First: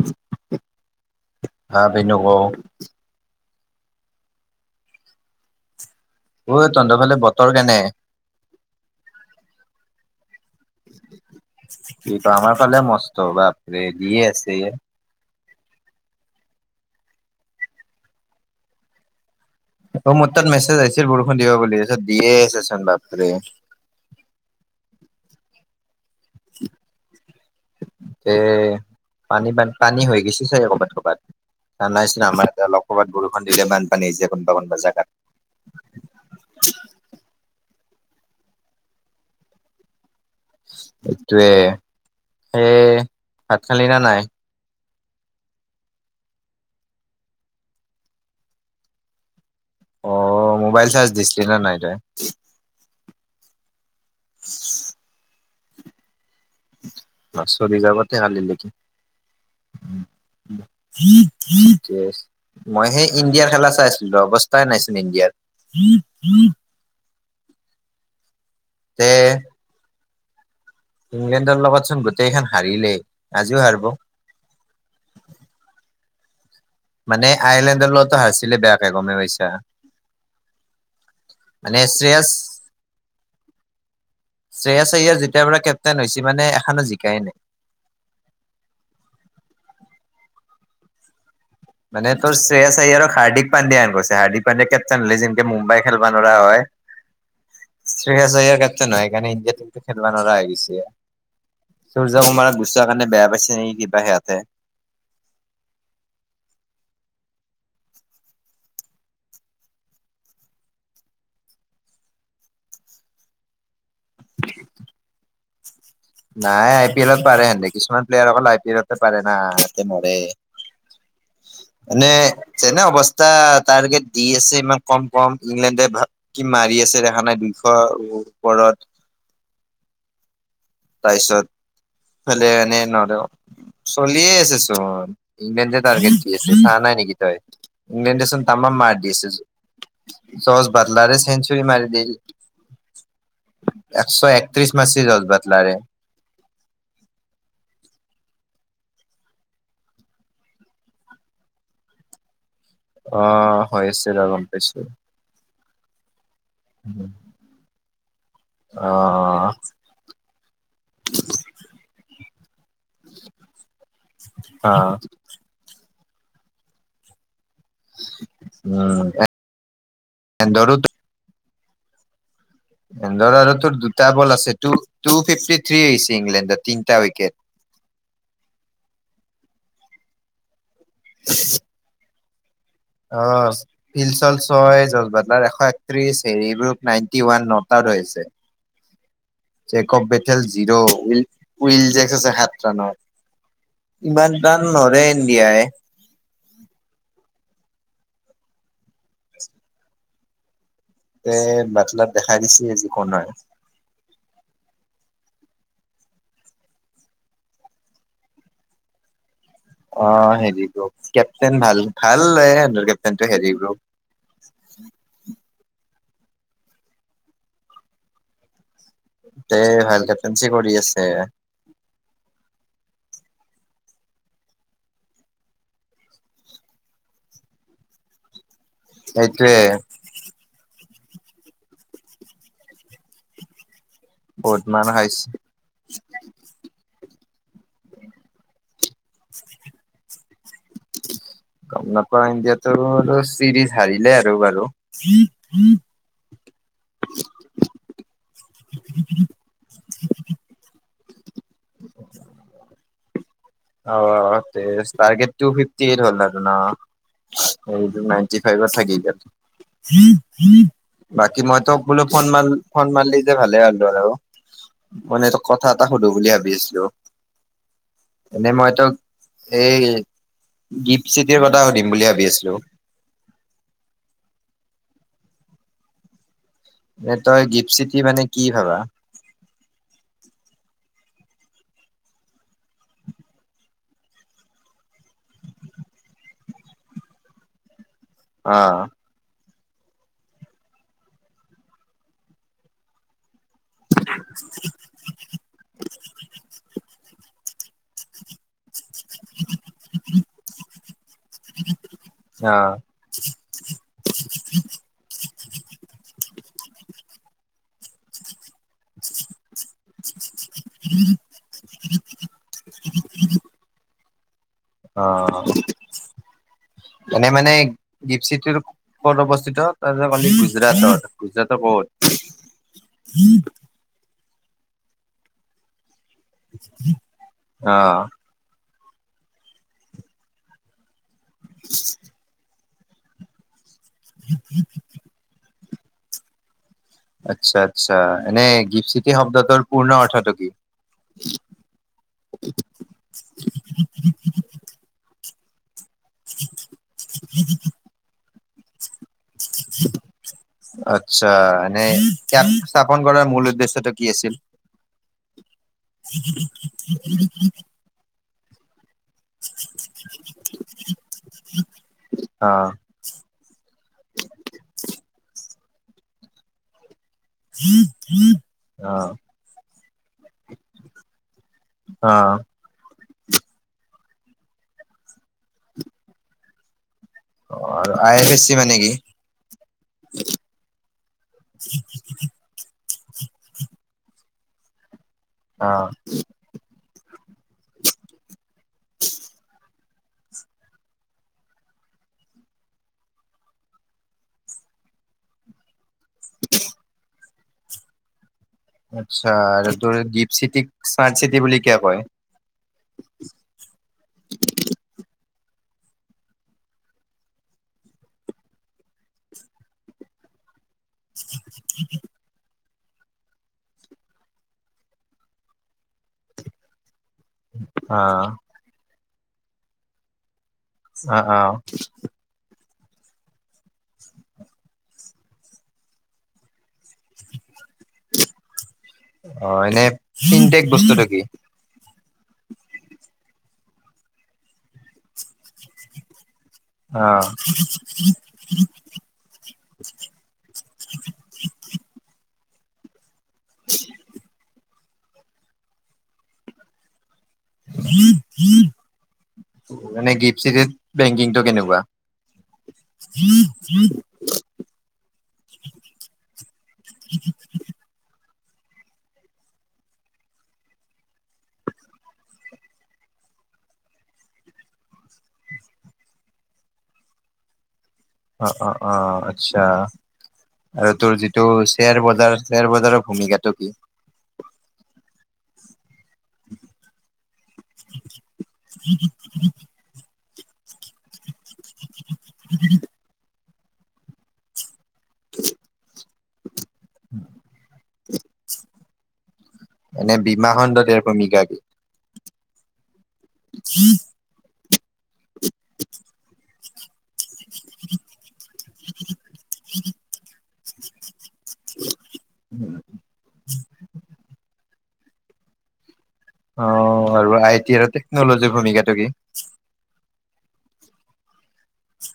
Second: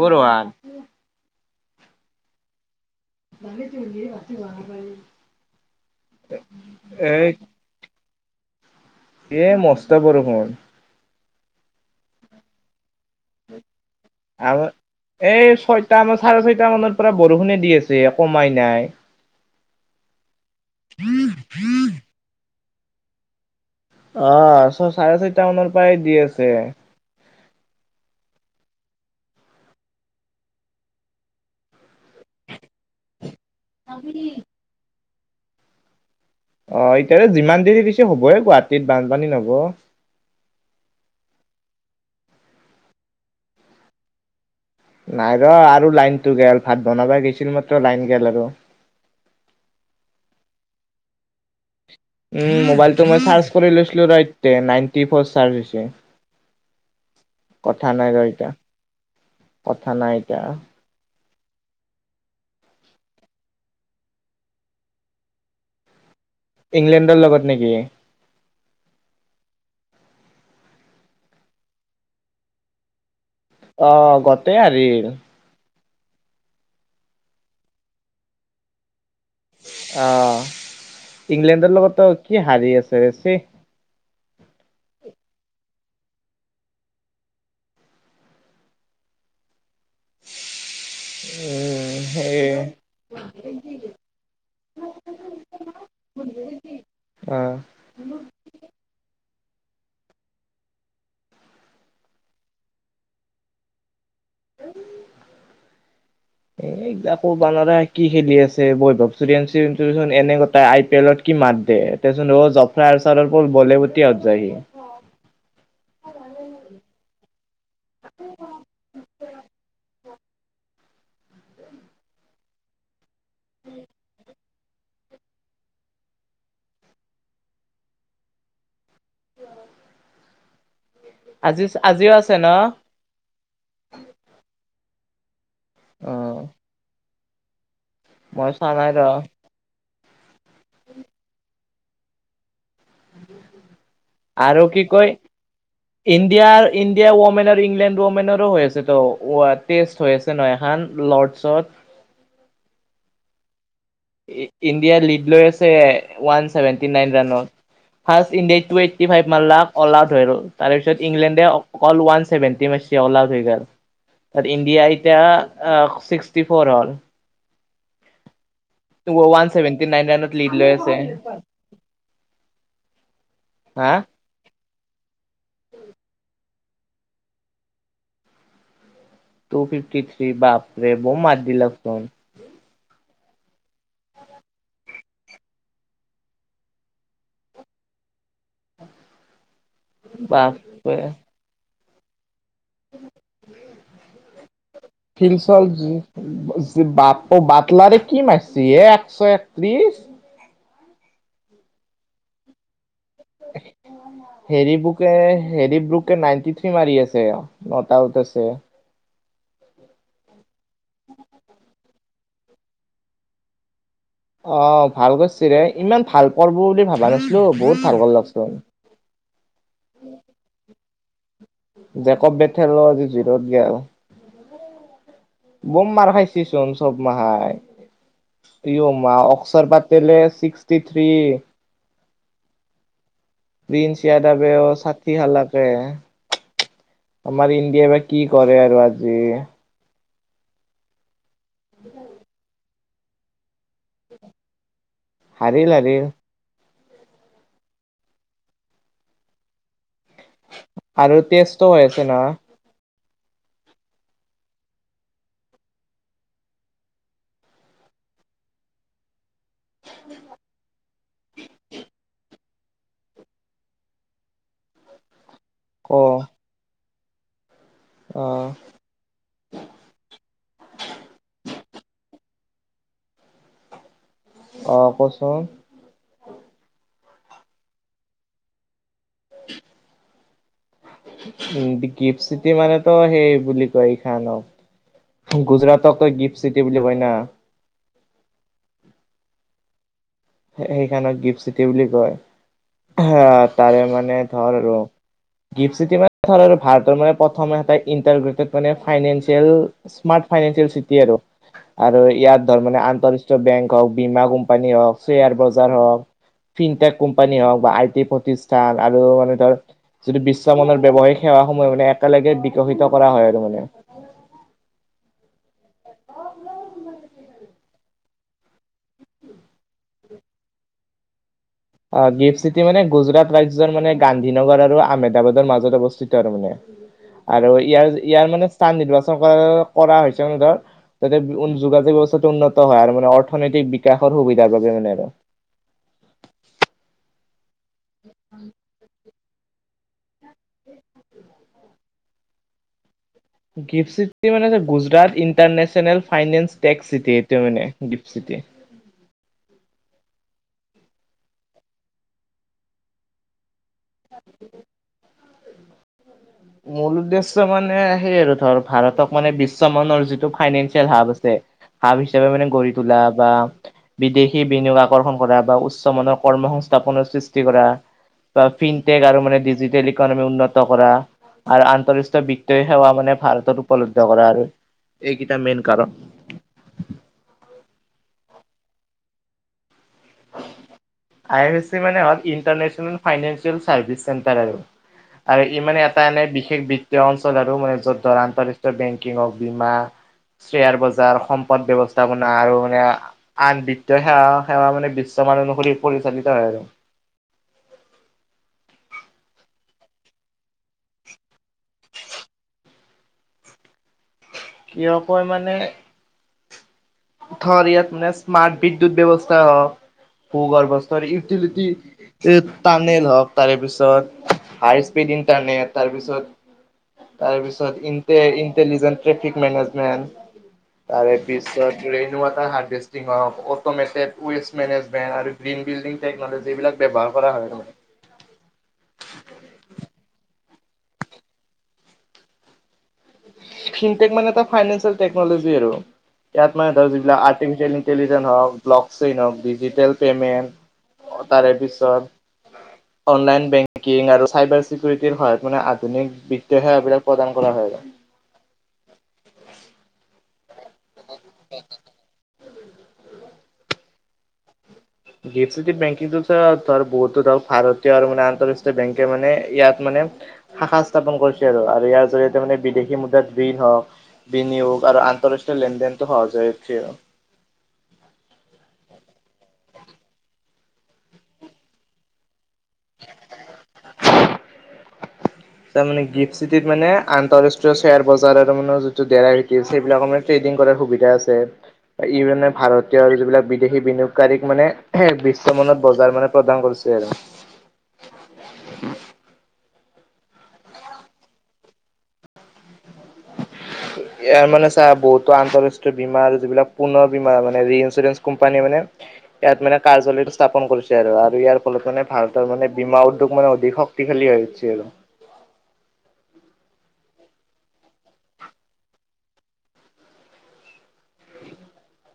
ও ৰোহান হা পিনো কৌ ৰাতি পিন্ধি ৰাতি দেখা পাই [unintelligible] ঐ তনধৰ ফালে এই বতৰ কেনে? এ মস্ত বৰষুণ এই বা আমাৰ ফালে মস্ত বাপৰে দিয়ে আম আছে। এই ছয়টা মান চাৰে ছয়টা মানৰ পৰা বৰষুণে দি আছে কমাই নাই। অ মোৰ তাত মেছেজ আহিছিল বৰষুণ দিব বুলি তাৰপিছত দিয়ে আছেচোন বাপৰে আহ ছ চাৰে ছয়টা মানৰ পৰাই দি আছে এ, পানী বান পানী হৈ গৈছে চাগে ক'বাত ক'বাত জানাইচোন আমাৰ ইয়াত অলপ কবাত বৰষুণ দিলেই বান পানী হৈ যায় কোনবা কোনবা জাগাত। অ এতিয়া যিমান দেৰি দিছি হবয়ে গুৱাহাটীত বানপানী নহব। এইটোৱে, সেই ভাত খালি না নাই? নাই ৰ আৰু লাইনটো গেল, ভাত বনাবা গেইছিল মাত্ৰ লাইন গেল আৰু। অ, মোবাইল চাৰ্জ দিছিলি না নাই তই? উম মোবাইলটো মই চাৰ্জ কৰি লৈছিলো ৰ ইট্টে নাইনটি ফৰ চাৰ্জ হৈছে। চলি কথা জাব নাই দে ৰ এতিয়া কালিলৈকে। কথা উম নাই এতিয়া উমিক ঠিকে আছে মই সেই ইণ্ডিয়াৰ খেলা চাই আছলো ৰ অৱস্থাই নাই চোন ইণ্ডিয়াৰ। ইংলেণ্ডৰ লগত নেকি? তে, ইংলেণ্ডৰ লগতচোন গোটেইখান হাৰিলেই। আজিও হাৰিব অ গোটেই হাৰিল। মানে আইলেণ্ডৰ লগতো হাৰছিলে বেয়াকে গমেই পাইছা। অ, ইংলেণ্ডৰ মানে লগতো শ্ৰেয়াছ কি হাৰি আছে, ছি। শ্ৰেয়াছ আইয়াৰ যেতিয়াৰ পৰা কেপ্টেইন হৈচি মানে এখানো জিকাই নাই। উম। মানে ত সেই শ্ৰেয়াছ আইয়াৰক হাৰ্দিক পাণ্ডিয়া হেন কৰছে, হাৰ্দিক পাণ্ডিয়া কেপ্টন হলি যেনেকে মুম্বাই খেলবা নৰা হয়। অ। শ্ৰেয়াস আয়াৰ কেটেইন হই সেইকাৰনে ইণ্ডিয়া টিমটো খেলব নোৰা হৈ গেইচি সূৰ্য কুমাৰক গুচোৱাৰ কাৰণে বেয়া পাইচি নেকি কিবা সিহঁতে- উ [unintelligible] এ আকৌ বানাৰা কি খেলি আছে বৈভৱ চ [unintelligible] এনে গটাই আই পি এলত কি মাত দে। তেচোন ৰ 'জাত্ৰ অফৰা আৰ চাল প বলেবুতি আত যায়ি। নাই, আই পি এলত পাৰে হেনধে কিছুমান প্লেয়াৰ অকল আই পি এলতে পাৰে। না হেতে নৰে। উম। [unintelligible] এনে তেনে অৱস্থা টাৰ্গেট দি আছে ইমান কম কম ইংলেণ্ডে ভাল- কি মাৰি আছে দেখা নাই দুইশ ওপৰত। তাৰপিছত, আজি আজিও, আছে ন ফালে এনে নোৱাৰো। চলিয়ে আছে চোন ইংলেণ্ডে অ তাৰগেত দি আছে, চোৱা নাই নেকি তই? ইংলেণ্ডে চোন মই চোৱা তামাম নাই ৰ মাৰডি আছে ছো, চছ বাদলাৰে চেঞ্জ- মাৰ দি, একশ আৰু একত্ৰিছ কি মাৰছি কয় বাটলাৰে ইণ্ডিয়াৰ ইণ্ডিয়া ওমেন আৰু ইংলেণ্ড ওমেনৰো হৈ আছে ত অ আ তেচ- থৈ আছে ন, এখান লৰ্ডছত- অঁ হৈছ- ই ইণ্ডিয়া লীড লৈ আছে ওৱানচেভেনভটি নাইন ৰানৰ, ফাৰ্ষ্ট ইণ্ডিয়াই টু অ এইটি ফাইভ মাৰ লাক অল‌আউট হৈ গল। তাৰপিছত ইংলেণ্ডে অল ওৱান ছেভেণ্টি মাৰছি অল আউট হৈ গ'ল, তাত অ ইণ্ডিয়া এতিয়া- অ ছিক্সটি ফ'ৰ হল- [inaudible] ওৱান চেভেণ্টি নাইন ৰাইনত লিদ এন্দৰো লৈ আছে। হেতঁৰ আৰু তোৰ হা দুটা বল আছে টু, টু ফিফটি থীছি ইংলেণ্ডৰ তিনিটা উইকেট- টু ফিফটি থ্ৰী বাপৰে বহু মাৰ দিলে চোন। অ‍ঁ শিলচল ছয় জজবাদলাৰ এশ একত্ৰিশ হেৰিব্ৰুপ নাইনটি ওৱান নটাৰ হৈছে- চেক অপ বেথেল জিৰো বাপৰে উইল উইল যে আছে সাত- জানত, ইমান টান নৰে ফিলচল ইণ্ডিয়াই- বাটলাৰে কি মাৰছি একশ একত্ৰিশ- এ বাটলাত দেখাই দিছে যি কোন হয়। হেৰি বুকে হেৰি বুকে নাইনটি থ্ৰী মাৰি আছে ন আউট আছে। অ হেৰি বুক কেপ্টেইন ভাল ভাল লৈ আহে কেপ্টেইন হেৰি বুক। অ ভাল কৰিছ ৰে ইমান ভাল পোৱা বুলি ভাবা নাছিলো বহুত ভাল কৰিলাক চোন- তে ভাল কেটনঞ্চি কৰি আছে। জেকব বেথেল আজি জিৰত গেল - বম মাৰ খাইছেচোন চব মাহাই ইঅ মাহ সেইটোয়ে অক্সৰবাদ- তেলে ছিক্সটি থ্ৰী। প্ৰিন্স ইয়াৰদবে বহুত অ মান ষাঠি খাইছে। হালাক। কে আমাৰ ইণ্ডিয়া বা কি কৰে আৰু আজি- গম নাপাওঁ, ইণ্ডিয়াতো আৰু চিৰিজ হাৰিলে আৰু বাৰু- হাৰিল হাৰিল। উ [inaudible] আৰু তেছটো হয় আছে নহয় অ test target two fifty eight হ'ল আৰু ন সেইটো নাইটি ফাইভ থাকি গ'ল বাকী মই তোক বোলে ফোন মাৰ- ফোন মাৰলি যে ভালে হ'লো আৰু মানে ত কথা এটা ক সুধো বুলি ভাবি আছিলো। অ এনে মই তোক এই গিফ্ট চিটিৰ কথা সুধিম বুলি ভাবি আছিলো। অঁ কচোন। এ তই গিফচিটি মানে কি ভাবা? [unintelligible] উ গিফ্ট চিটি মানে তো সেই বুলি কয় এই খানক- গুজৰাটক কয় গিফ্ট চিটি বুলি কয় না। অ, সেইকাৰণে গিফ্ট চিটি বুলি কয়। আহ তাৰে মানে- এ ধৰ আৰু গিফ্ট মানে ধৰ ভাৰতৰ মানে প্ৰথম ইটাৰ্ৰ, মানে ফাইনেচিয়েল স্মাৰ্ট ফাইনেচিয়েল চিটি আৰু, আৰু ইয়াত অ ধৰ মানে আন্ত- বেংক অফ, বিমা কম্পী অফ- শ্বেয়াৰ বজাৰ হওক ফিনটেক কোম্পানী হওক বা আই টি প্ৰতিষ্ঠান আৰু মানে ধৰ যিটো বিশ্ব মানৰ ব্যৱসায়িক সেৱাস সমূহে মানে একেলগে বিকশিত কৰা হয়। আৰু মানে, অ, এনে মানে গিফ্টচিটিৰ কত অৱস্থিত তই যে কলি গুজৰাটত। গুজৰাটৰ ক'ত অ গিফ্ট চিটি মানে গুজৰাট ৰাজ্যত মানে, গান্ধীনগৰ আৰু আহমেদাবাদৰ মাজত অৱস্থিত আৰু মানে আৰু অ ইয়াৰ ইয়াৰ মানে, স্থান নিৰ্বাচন কৰা কৰা হৈছেন ধৰ যাতে যোগাযোগ ব্যৱস্থাটো উন্নত, হয় আৰু মানে অৰ্থনৈতিক বিকাশৰ সুবিধাৰ বাবে মানে আৰু আচ্ছা আচ্ছা এনে গিফ্ট চিফ, শব্দটোৰ পূৰ্ণ অৰ্থটো কি। গিফ্ট চিটি মানে Gujarat international. Finance tax city এইটো মানে গিফ্ট চিটি। [unintelligible] আচ্ছা এনে ইয়াত স্থাপন কৰাৰ মূল উদ্দেশ্যটো, কি আছিল। মূল উদ্দেশ্য মানে সেই আৰু ধৰ ভাৰতক, মানে বিশ্বমানৰ যিটো ফাইনেঞ্চিয়েল হাব আছে হাব হিচাপে মানে অ গঢ়ি তোলা বা, বিদেশী বিনিয়োগ আকৰ্ষণ কৰা বা উচ্চমানৰ কৰ্ম সংস্থাপনৰ সৃষ্টি, কৰা বা অ ফিনটেক আৰু মানে ডিজিটেল ইকনমি উন্নত কৰা। আৰু অ আন্তৰাষ্ট্ৰীয় বিত্ত সেৱা মানে ভাৰতত উপলব্ধ কৰা আৰু এইকেইটা মেইন কাৰণ। অ আই এফ এছ চি মানে কি। [unintelligible] আই অফ চি মানে হল ইটাৰনেচনেল ফাইনেনচিয়েল চাৰ্ভিচ চেন্টাৰ আৰু আৰু অ ইমানে এটা এনে বিশেষ বিত্তীয় অঞ্চল আৰু মানে য'ত ধৰা আন্তঃৰাষ্ট্ৰীয় বেংকিং অফ বীমা। শ্বেয়াৰ বজাৰ সম্পদ ব্যৱস্থাপনা আৰু মানে আন বিত্তীয় সেৱা সেৱা মানে। বিশ্বামান অনুসৰি পৰিচালিত হয় আৰু আচ্ছা আৰু তোৰ দীপ চিটিক স্মাৰ্ট চিটি বুলি কিয় কয়। কিয় কয় মানে। ধৰ ইয়াত মানে স্মাৰ্ট বিদ্যুত ব্যৱস্থা ভূ গৰ্ভস্থৰ ইউটিলিটি। টানেল হওক তাৰে পিছত হাই স্পীড ইন্টাৰনেট তাৰপিছত, অ তাৰপিছত ইটেলিজ ট্ৰেফিক মেনেজমেণ্ট। তাৰে অ অ পিছত ৰেণ ওৱাটাৰ হা অট'মেটেড ৱেষ্ট মেনেজমেন্ট আৰু গ্ৰীণ বিল্ডিং টেকনলজী এইবিলাক ব্যৱহাৰ কৰা হয়। অ এনে পিনটেক বস্তুটো কি। ফিনটেক মানে এটা ফাইনেন্ঞ্চিয়েল টেকনলজি আৰু ইয়াত মানে তই অ যিবিলাক আৰটি ফিচিয়েল ইণ্টেলিজেন হওঁক, চ হওক ডিজিটেল পেমেণ্ট তাৰে পিছত, অনলাইন বেংকিং আৰু চাইবাৰ চিকিউৰিটিৰ সহায়ত মানে আধুনিক বিত্তীয় সেৱাবিলাক প্ৰদান কৰা হয়। মানে গিফ্ট চিটি বেংকিংটো কেনেকুৱা। [inaudible] গিফ্ট চিটি বেংকিংটো ধৰ বহুতো ধৰক ভাৰতীয় আৰু মানে আন্তঃৰাষ্ট্ৰীয় বেংকে মানে ইয়াত মানে। শাখা স্থাপন কৰিছে আৰু আৰু ইয়াৰ জৰিয়তে মানে বিদেশী মুদ্ৰাত ঋণ হওক। বিনিয়োগ আৰু আন্তঃৰাষ্ট্ৰীয় লেনদেনতটো সহজ হৈ উঠে‌ অ' অ' অ' আচ্ছা। আৰু তোৰ যিটো শ্বেয়াৰ বজাৰ শ্বেয়াৰ বজাৰৰ ভূমিকাটো কি। তাৰ মানে গিফ্ট চিটিত মানে আন্তঃৰাষ্ট্ৰীয় শ্বেয়াৰ বজাৰৰ মানে যিটো ডেৰা, সেইবিলাকৰ মানে ট্ৰেডিং কৰাৰ সুবিধা আছে। ইউৰেনে ভাৰতীয় আৰু যিবিলাক বিদেশী বিনিয়োগ কাৰীক মানে, বিশ্বমানত বজাৰ মানে, প্ৰদান কৰিছে আৰু এনে, বীমা খণ্ডত ইয়াৰ ভূমিকা কি? ইয়াৰ মানে চা, বহুতো আন্তঃৰাষ্ট্ৰীয় বীমা আৰু যিবিলাক পুনৰ বীমা মানে, যি ইঞ্চুৰেঞ্চ কোম্পানী মানে ইয়াত মানে কাৰ্যালয়টো স্থাপন কৰিছে আৰু, আৰু ইয়াৰ ফলত মানে ভাৰতৰ মানে বীমা উদ্যোগ মানে অধিক খালী খালী হৈ গৈছে আৰু। অ আৰু আই টি আৰু টেকনলজিৰ ভূমিকাটো কি?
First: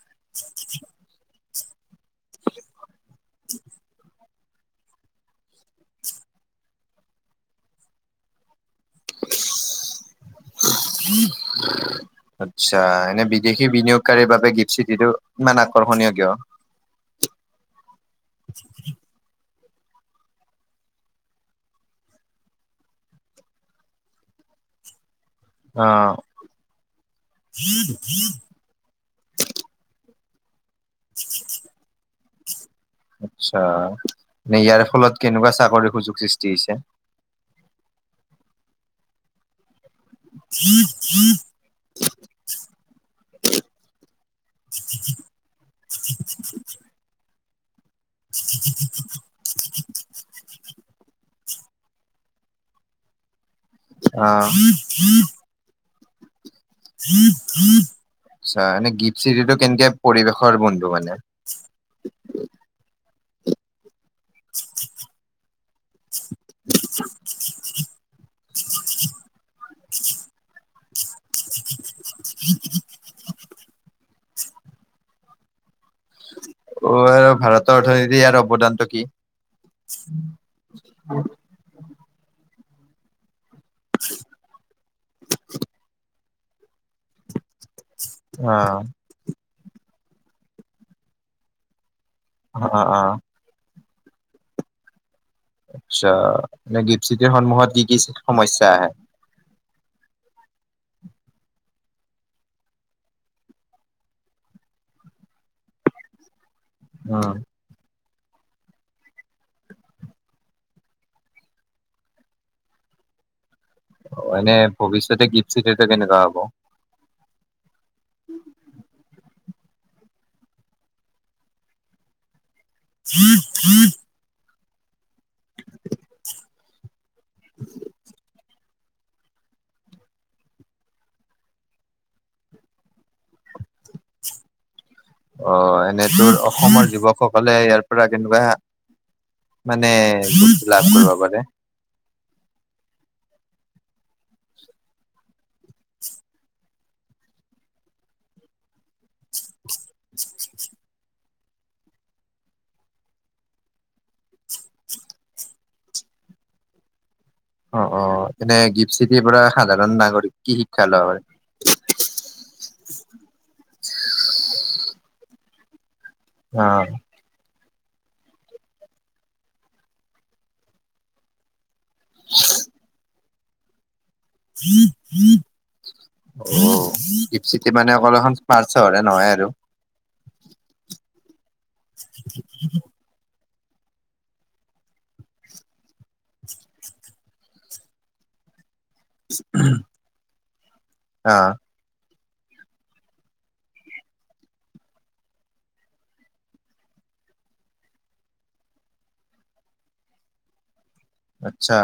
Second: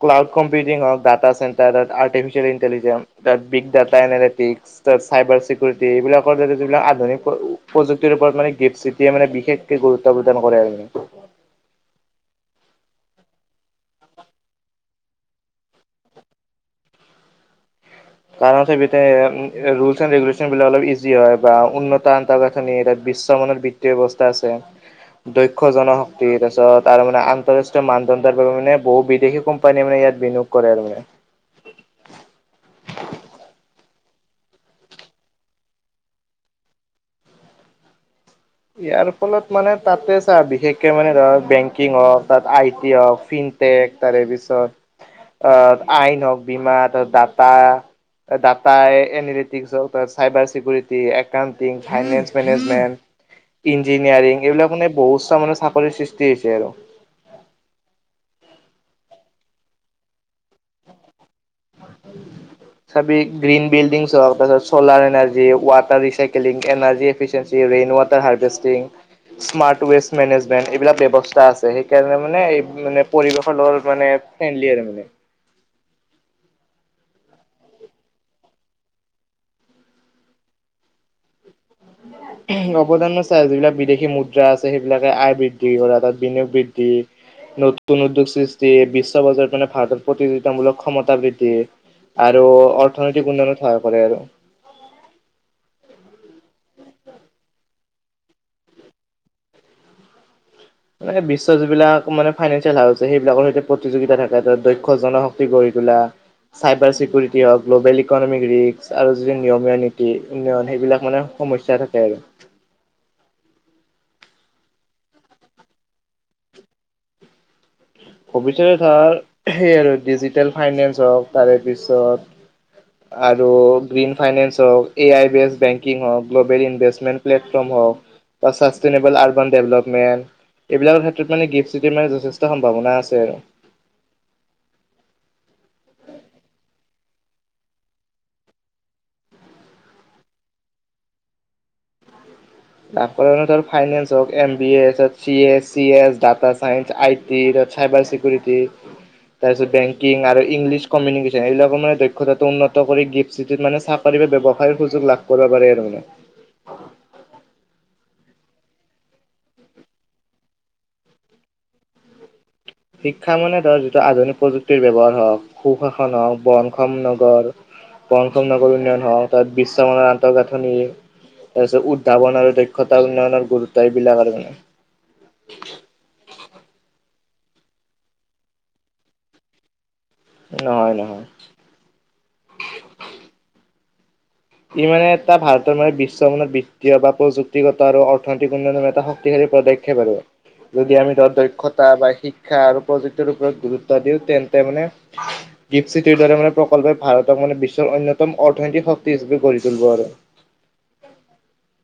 ক্লাউড কম্পউটিং হওক, ডাটা চেণ্টাৰ হ'ক, তাত আৰ্টিফিচিয়েল ইণ্টেলিজেন্ঞ্চ, তাত big, data analytics cyber security, এইবিলাকৰ যিবিলাক আধুিক প্ৰুক্তিৰ ওপৰত মানে মানে, বিশেষকে গুৰুত্ব প্ৰদান কৰে আৰু। [unintelligible] আচ্ছা! এনে বিদেশী বিনিয়োগকাৰীৰ বাবে গীপ চিটিটো ইমান আকৰ্ষণীয় কিয়? কাৰণ হৈছে মেটা এই আই [unintelligible] ৰুলচ এণ্ড ৰেগুলেশ্যনবিলাক অলপ ইজি হয় বা উন্নত আন্তঃগাঁথনি, আৰু তাত বিশ্বমানৰ বিত্তীয় ব্যৱস্থা আছে। দক্ষ অ জনশক্তি, তাৰপিছত আৰু মানে আন্তৰাষ্ট্ৰীয় মানদণ্ডৰ বাবে মানে বহু বিদেশী কোম্পানীয়ে মানে ইয়াত বিনিয়োগ কৰে আৰু মানে। [unintelligible] আচ্ছা! মানে ইয়াৰ ফলত কেনেকুৱা চাকৰিৰ সুযোগ সৃষ্টি হৈছে? ইয়াৰ ফলত মানে তাতে চা, বিশেষকে মানে ধৰ বেংকিং হ'ল তাত আই টি হওক, ফিনটেক তাৰে পিছত অ' আইন হওক, বীমা ত' দাতা, দাতাই এনে [unintelligible] cyber security accounting, finance, management engineering, অ এইবিলাক মানে বহুত চাম মানে চাকৰিৰ সৃষ্টি হৈছে আৰু। আচ্ছা! গিট চিৰিটো কেনেকে পৰিৱেশৰ বন্ধু মানে? চাবি, গ্ৰীন বিল্ডিংছ হ'ক, তাৰপিছত solar energy water recycling, energy efficiency, water harvesting smart waste management, এইবিলাক ব্যৱস্থা আছে, সেইকাৰণে মানে, মানে পৰিৱেশৰ লগত মানে, ফ্ৰেণ্ডলি আৰু মানে। অ' আৰু ভাৰতৰ অৰ্থনীতি ইয়াৰ অৱদানটো কি? অৱদানৰ চা, যিবিলাক বিদেশী মুদ্ৰা আছে সেইবিলাকে আয় বৃদ্ধি কৰা ত বিনিয়োগ বৃদ্ধি, নতুন উদ্যোগ সৃষ্টি অ' ত মানে ভাৰতৰ প্ৰতিযোগিতামূলক ক্ষমতা বৃদ্ধি, আৰু অ' অ' অৰ্থনৈতিক উন্নয়নত সহায় কৰে আৰু। আচ্ছা! গিফ্ট চিটিৰ সন্মুখত কি কি সমস্যা আহে? মানে বিশ্বৰ যিবিলাক মানে ফাইনেন্ঞ্চিয়েল হাউছ আছে, সেইবিলাকৰ সৈতে প্ৰতিযোগিতা থাকে, ত' দক্ষ জন গঢ়ি তোলা, চাইবাৰ উম, চিকিউৰিটি হওক, গ্ল'বেল ইকনমিক ৰিক্স, আৰু যি নিয়মীয়া নীতি, উন্নয়ন, সেইবিলাক মানে সমস্যা থাকে আৰু। মানে ভৱিষ্যতে গিফ্ট চিটিটো কেনেকুৱা হ'ব? ভবিষ্যতে ধৰ, সেইয়ে আৰু ডিজিটেল ফাইনেন্স হওক তাৰে পিছত আৰু গ্ৰীণ ফাইনেন্স হওক। এ আই বেছড বেংকিং হওক, গ্ল'বেল ইনভেষ্টমেট প্লেটফৰ্ম হওক। বা চাষ্টেইনেবল আৰ্বান ডেভেলপমেণ্ট, এইবিলাকৰ ক্ষেত্ৰত মানে গিফট চিটিৰ মানে যথেষ্ট সম্ভাৱনা আছে। আছে আৰু। অ এনে তোৰ অসমৰ যুৱকসকলে ইয়াৰ পৰা কেনেকুৱা মানে, লাভ কৰিব পাৰে? তাৰ পৰানো তোৰ ফাইনেন্স হওঁক, এম বি এ আছে, C A, C S, data science আই তিৰ চাইভাৰ চিকৰিতি তাৰপিছত বেংকিং আৰু ইংলিছ কমিউনিকেশন এইবিলাকৰ মানে দক্ষতাটো উন্নত কৰি গিফ্ট চিটিত মানে চাকৰি বা ব্যৱসায়ৰ সুযোগ লাভ কৰিব পাৰে আৰু মানে। অ অ এনে গিফট চিটিৰ পৰা সাধাৰণ নাগৰিক কি শিক্ষা লব পাৰে? শিক্ষা মানে ধৰ যিটো আধুনিক প্ৰযুক্তিৰ ব্যৱহাৰ হওক, সুশাসন হওক, অ' বনক্ষম ন গৰ, পঞ্চম নগৰ উন্নয়ন হওঁক, ধৰ বিশ্বমানৰ আন্তঃগাঁথনি তাৰপিছত উদ্ভাৱন আৰু দক্ষতা উন্নয়নৰ গুৰুত্ব এইবিলাক আৰু মানে। অ গিপচিটি মানে অকলখন স্মাৰ্ট চহৰে নহয় আৰু। নহয় নহয়। উ [inaudible] ই মানে এটা ভাৰতৰ মানে বিশ্বমানত বিত্তীয় বা প্ৰযুক্তিগত আৰু অৰ্থনৈতিক উন্নয়নৰ এটা স তিশালি পদক্ষেপ আৰু যদি আমি দথ অ' দক্ষত তা বা শিক্ষা আৰু প্ৰযুক্তিৰ ওপৰত গুৰুত্ব দিওঁ তেন্তে মানে দ্বীপ চিটিৰ দ্বাৰা মান প্ৰকল্পে ভাৰতক মানে বিশ্বৰ অন্যতম অৰ্থনৈতিক শক্তি হিচাপে গঢ়ি তুলিব আৰু। আচ্ছা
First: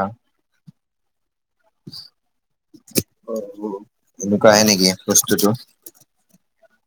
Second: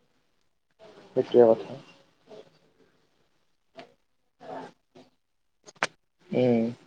সেইটোৱে কথা। অ অ এনেকুৱা আহে নেকি বস্তুটো? উম।